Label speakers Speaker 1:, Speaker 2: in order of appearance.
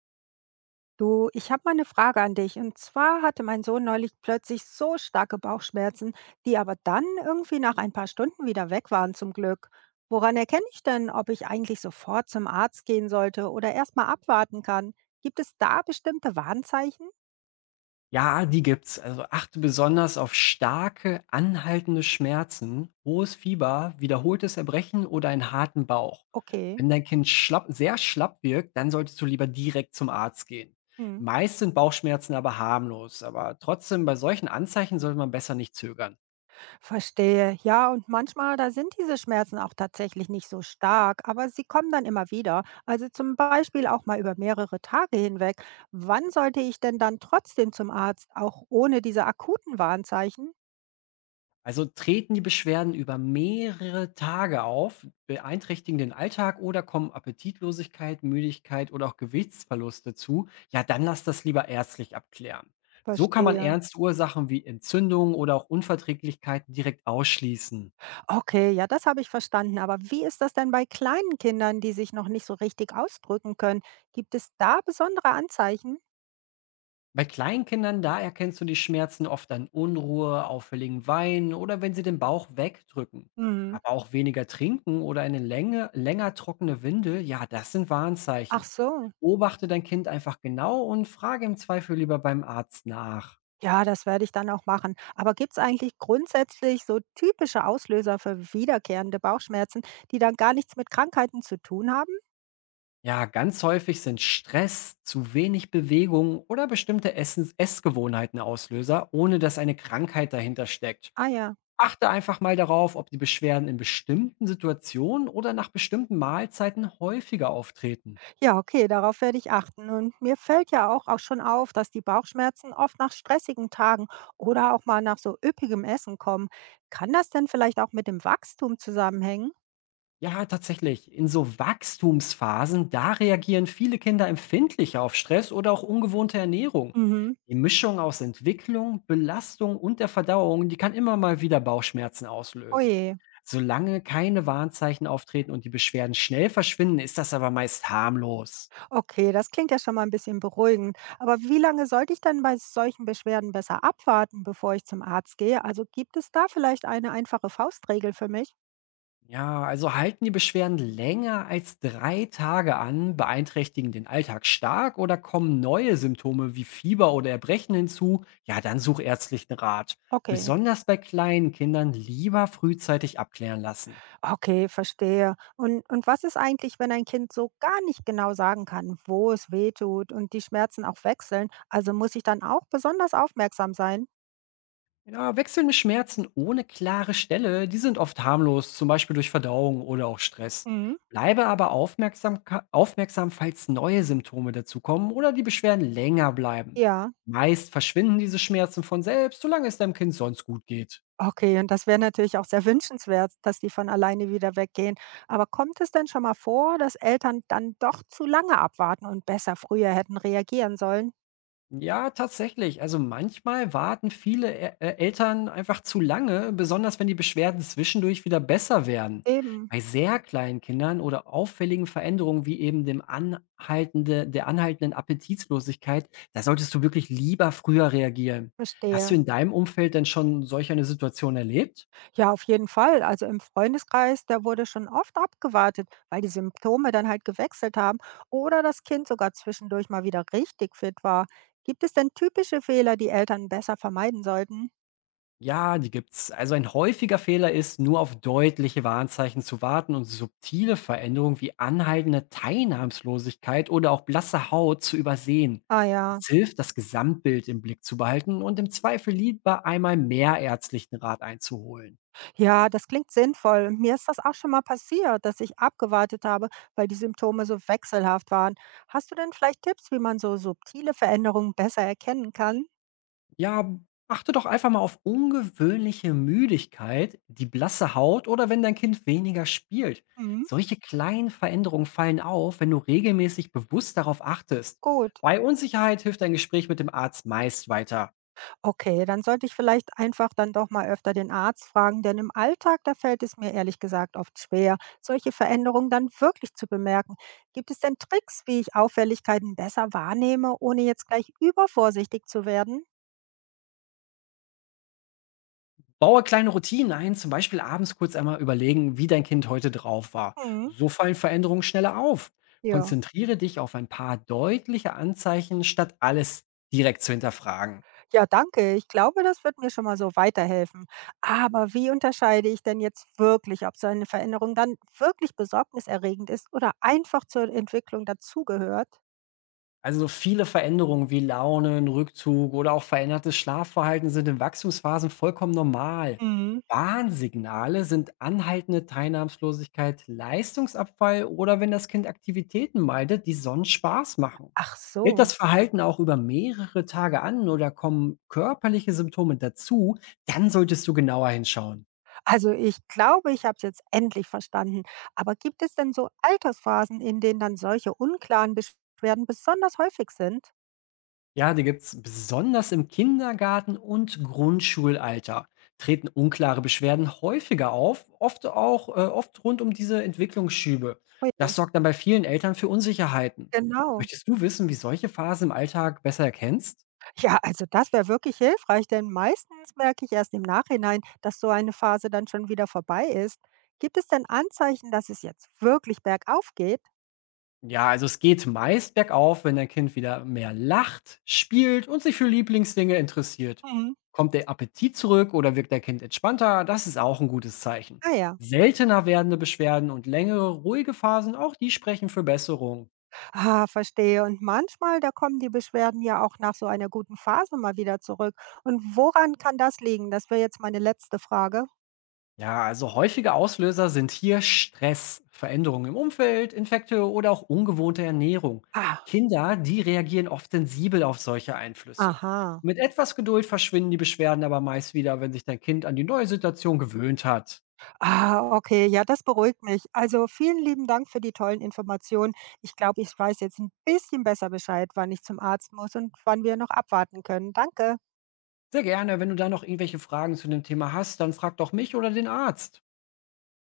Speaker 1: Du, ich habe mal eine Frage an dich. Und zwar hatte mein Sohn neulich plötzlich so starke Bauchschmerzen, die aber dann irgendwie nach ein paar Stunden wieder weg waren zum Glück. Woran erkenne ich denn, ob ich eigentlich sofort zum Arzt gehen sollte oder erst mal abwarten kann? Gibt es da bestimmte Warnzeichen?
Speaker 2: Ja, die gibt's. Also achte besonders auf starke, anhaltende Schmerzen, hohes Fieber, wiederholtes Erbrechen oder einen harten Bauch.
Speaker 1: Okay.
Speaker 2: Wenn dein Kind schlapp, sehr schlapp wirkt, dann solltest du lieber direkt zum Arzt gehen.
Speaker 1: Hm.
Speaker 2: Meist sind Bauchschmerzen aber harmlos, aber trotzdem bei solchen Anzeichen sollte man besser nicht zögern.
Speaker 1: Verstehe. Ja, und manchmal, da sind diese Schmerzen auch tatsächlich nicht so stark, aber sie kommen dann immer wieder. Also zum Beispiel auch mal über mehrere Tage hinweg. Wann sollte ich denn dann trotzdem zum Arzt, auch ohne diese akuten Warnzeichen?
Speaker 2: Also treten die Beschwerden über mehrere Tage auf, beeinträchtigen den Alltag oder kommen Appetitlosigkeit, Müdigkeit oder auch Gewichtsverluste zu, ja, dann lass das lieber ärztlich abklären. So kann man
Speaker 1: Verstehe.
Speaker 2: ernste Ursachen wie Entzündungen oder auch Unverträglichkeiten direkt ausschließen.
Speaker 1: Okay, ja, das habe ich verstanden. Aber wie ist das denn bei kleinen Kindern, die sich noch nicht so richtig ausdrücken können? Gibt es da besondere Anzeichen?
Speaker 2: Bei Kleinkindern, da erkennst du die Schmerzen oft an Unruhe, auffälligen Weinen oder wenn sie den Bauch wegdrücken.
Speaker 1: Mhm.
Speaker 2: Aber auch weniger trinken oder eine Länge, länger trockene Windel, ja, das sind
Speaker 1: Ach
Speaker 2: Warnzeichen.
Speaker 1: so.
Speaker 2: Beobachte dein Kind einfach genau und frage im Zweifel lieber beim Arzt nach.
Speaker 1: Ja, das werde ich dann auch machen. Aber gibt es eigentlich grundsätzlich so typische Auslöser für wiederkehrende Bauchschmerzen, die dann gar nichts mit Krankheiten zu tun haben?
Speaker 2: Ja, ganz häufig sind Stress, zu wenig Bewegung oder bestimmte Essens Essgewohnheiten Auslöser, ohne dass eine Krankheit dahinter steckt.
Speaker 1: Ah ja.
Speaker 2: Achte einfach mal darauf, ob die Beschwerden in bestimmten Situationen oder nach bestimmten Mahlzeiten häufiger auftreten.
Speaker 1: Ja, okay, darauf werde ich achten. Und mir fällt ja auch schon auf, dass die Bauchschmerzen oft nach stressigen Tagen oder auch mal nach so üppigem Essen kommen. Kann das denn vielleicht auch mit dem Wachstum zusammenhängen?
Speaker 2: Ja, tatsächlich. In so Wachstumsphasen, da reagieren viele Kinder empfindlicher auf Stress oder auch ungewohnte Ernährung.
Speaker 1: Mhm.
Speaker 2: Die Mischung aus Entwicklung, Belastung und der Verdauung, die kann immer mal wieder Bauchschmerzen auslösen.
Speaker 1: Oje.
Speaker 2: Solange keine Warnzeichen auftreten und die Beschwerden schnell verschwinden, ist das aber meist harmlos.
Speaker 1: Okay, das klingt ja schon mal ein bisschen beruhigend. Aber wie lange sollte ich denn bei solchen Beschwerden besser abwarten, bevor ich zum Arzt gehe? Also, gibt es da vielleicht eine einfache Faustregel für mich?
Speaker 2: Ja, also halten die Beschwerden länger als 3 Tage an, beeinträchtigen den Alltag stark oder kommen neue Symptome wie Fieber oder Erbrechen hinzu, ja, dann such ärztlichen Rat.
Speaker 1: Okay,
Speaker 2: Besonders bei kleinen Kindern lieber frühzeitig abklären lassen.
Speaker 1: okay, verstehe. Und was ist eigentlich, wenn ein Kind so gar nicht genau sagen kann, wo es wehtut und die Schmerzen auch wechseln? Also, muss ich dann auch besonders aufmerksam sein?
Speaker 2: Ja, wechselnde Schmerzen ohne klare Stelle, die sind oft harmlos, zum Beispiel durch Verdauung oder auch Stress.
Speaker 1: Mhm.
Speaker 2: Bleibe aber aufmerksam, falls neue Symptome dazukommen oder die Beschwerden länger bleiben.
Speaker 1: Ja.
Speaker 2: Meist verschwinden diese Schmerzen von selbst, solange es deinem Kind sonst gut geht.
Speaker 1: Okay, und das wäre natürlich auch sehr wünschenswert, dass die von alleine wieder weggehen. Aber kommt es denn schon mal vor, dass Eltern dann doch zu lange abwarten und besser früher hätten reagieren sollen?
Speaker 2: Ja, tatsächlich. Also manchmal warten viele Eltern einfach zu lange, besonders wenn die Beschwerden zwischendurch wieder besser werden.
Speaker 1: Eben,
Speaker 2: Bei sehr kleinen Kindern oder auffälligen Veränderungen wie eben dem anhaltende, der anhaltenden Appetitlosigkeit, da solltest du wirklich lieber früher reagieren. Hast du
Speaker 1: verstehe.
Speaker 2: in deinem Umfeld denn schon solch eine Situation erlebt?
Speaker 1: Ja, auf jeden Fall. Also im Freundeskreis, da wurde schon oft abgewartet, weil die Symptome dann halt gewechselt haben oder das Kind sogar zwischendurch mal wieder richtig fit war. Gibt es denn typische Fehler, die Eltern besser vermeiden sollten?
Speaker 2: Ja, die gibt's. Also ein häufiger Fehler ist, nur auf deutliche Warnzeichen zu warten und subtile Veränderungen wie anhaltende Teilnahmslosigkeit oder auch blasse Haut zu übersehen.
Speaker 1: Ah ja.
Speaker 2: Es hilft, das Gesamtbild im Blick zu behalten und im Zweifel lieber einmal mehr ärztlichen Rat einzuholen.
Speaker 1: Ja, das klingt sinnvoll. Und mir ist das auch schon mal passiert, dass ich abgewartet habe, weil die Symptome so wechselhaft waren. Hast du denn vielleicht Tipps, wie man so subtile Veränderungen besser erkennen kann?
Speaker 2: Ja, achte doch einfach mal auf ungewöhnliche Müdigkeit, die blasse Haut oder wenn dein Kind weniger spielt.
Speaker 1: Hm,
Speaker 2: Solche kleinen Veränderungen fallen auf, wenn du regelmäßig bewusst darauf achtest.
Speaker 1: gut.
Speaker 2: Bei Unsicherheit hilft ein Gespräch mit dem Arzt meist weiter.
Speaker 1: Okay, dann sollte ich vielleicht einfach dann doch mal öfter den Arzt fragen, denn im Alltag, da fällt es mir ehrlich gesagt oft schwer, solche Veränderungen dann wirklich zu bemerken. Gibt es denn Tricks, wie ich Auffälligkeiten besser wahrnehme, ohne jetzt gleich übervorsichtig zu werden?
Speaker 2: Baue kleine Routinen ein, zum Beispiel abends kurz einmal überlegen, wie dein Kind heute drauf war.
Speaker 1: Hm,
Speaker 2: So fallen Veränderungen schneller auf.
Speaker 1: ja.
Speaker 2: Konzentriere dich auf ein paar deutliche Anzeichen, statt alles direkt zu hinterfragen.
Speaker 1: Ja, danke. Ich glaube, das wird mir schon mal so weiterhelfen. Aber wie unterscheide ich denn jetzt wirklich, ob so eine Veränderung dann wirklich besorgniserregend ist oder einfach zur Entwicklung dazugehört?
Speaker 2: Also so viele Veränderungen wie Launen, Rückzug oder auch verändertes Schlafverhalten sind in Wachstumsphasen vollkommen normal.
Speaker 1: Mhm.
Speaker 2: Warnsignale sind anhaltende Teilnahmslosigkeit, Leistungsabfall oder wenn das Kind Aktivitäten meidet, die sonst Spaß machen.
Speaker 1: Ach
Speaker 2: Hält
Speaker 1: so.
Speaker 2: das Verhalten auch über mehrere Tage an oder kommen körperliche Symptome dazu, dann solltest du genauer hinschauen.
Speaker 1: Also ich glaube, ich habe es jetzt endlich verstanden. Aber gibt es denn so Altersphasen, in denen dann solche unklaren Beschwerden besonders häufig sind?
Speaker 2: Ja, die gibt's besonders im Kindergarten und Grundschulalter. Treten unklare Beschwerden häufiger auf, oft auch oft rund um diese Entwicklungsschübe.
Speaker 1: Oh ja,
Speaker 2: Das sorgt dann bei vielen Eltern für Unsicherheiten.
Speaker 1: genau.
Speaker 2: Möchtest du wissen, wie solche Phasen im Alltag besser erkennst?
Speaker 1: Ja, also das wäre wirklich hilfreich, denn meistens merke ich erst im Nachhinein, dass so eine Phase dann schon wieder vorbei ist. Gibt es denn Anzeichen, dass es jetzt wirklich bergauf geht?
Speaker 2: Ja, also es geht meist bergauf, wenn dein Kind wieder mehr lacht, spielt und sich für Lieblingsdinge interessiert.
Speaker 1: Mhm.
Speaker 2: Kommt der Appetit zurück oder wirkt dein Kind entspannter, das ist auch ein gutes Zeichen.
Speaker 1: Ah ja,
Speaker 2: Seltener werdende Beschwerden und längere ruhige Phasen, auch die sprechen für Besserung.
Speaker 1: ah, verstehe. Und manchmal, da kommen die Beschwerden ja auch nach so einer guten Phase mal wieder zurück. Und woran kann das liegen? Das wäre jetzt meine letzte Frage.
Speaker 2: Ja, also häufige Auslöser sind hier Stress, Veränderungen im Umfeld, Infekte oder auch ungewohnte Ernährung.
Speaker 1: Ah,
Speaker 2: Kinder, die reagieren oft sensibel auf solche Einflüsse.
Speaker 1: aha.
Speaker 2: Mit etwas Geduld verschwinden die Beschwerden aber meist wieder, wenn sich dein Kind an die neue Situation gewöhnt hat.
Speaker 1: Ah, okay, ja, das beruhigt mich. Also vielen lieben Dank für die tollen Informationen. Ich glaube, ich weiß jetzt ein bisschen besser Bescheid, wann ich zum Arzt muss und wann wir noch abwarten können. Danke.
Speaker 2: Sehr gerne, wenn du da noch irgendwelche Fragen zu dem Thema hast, dann frag doch mich oder den Arzt.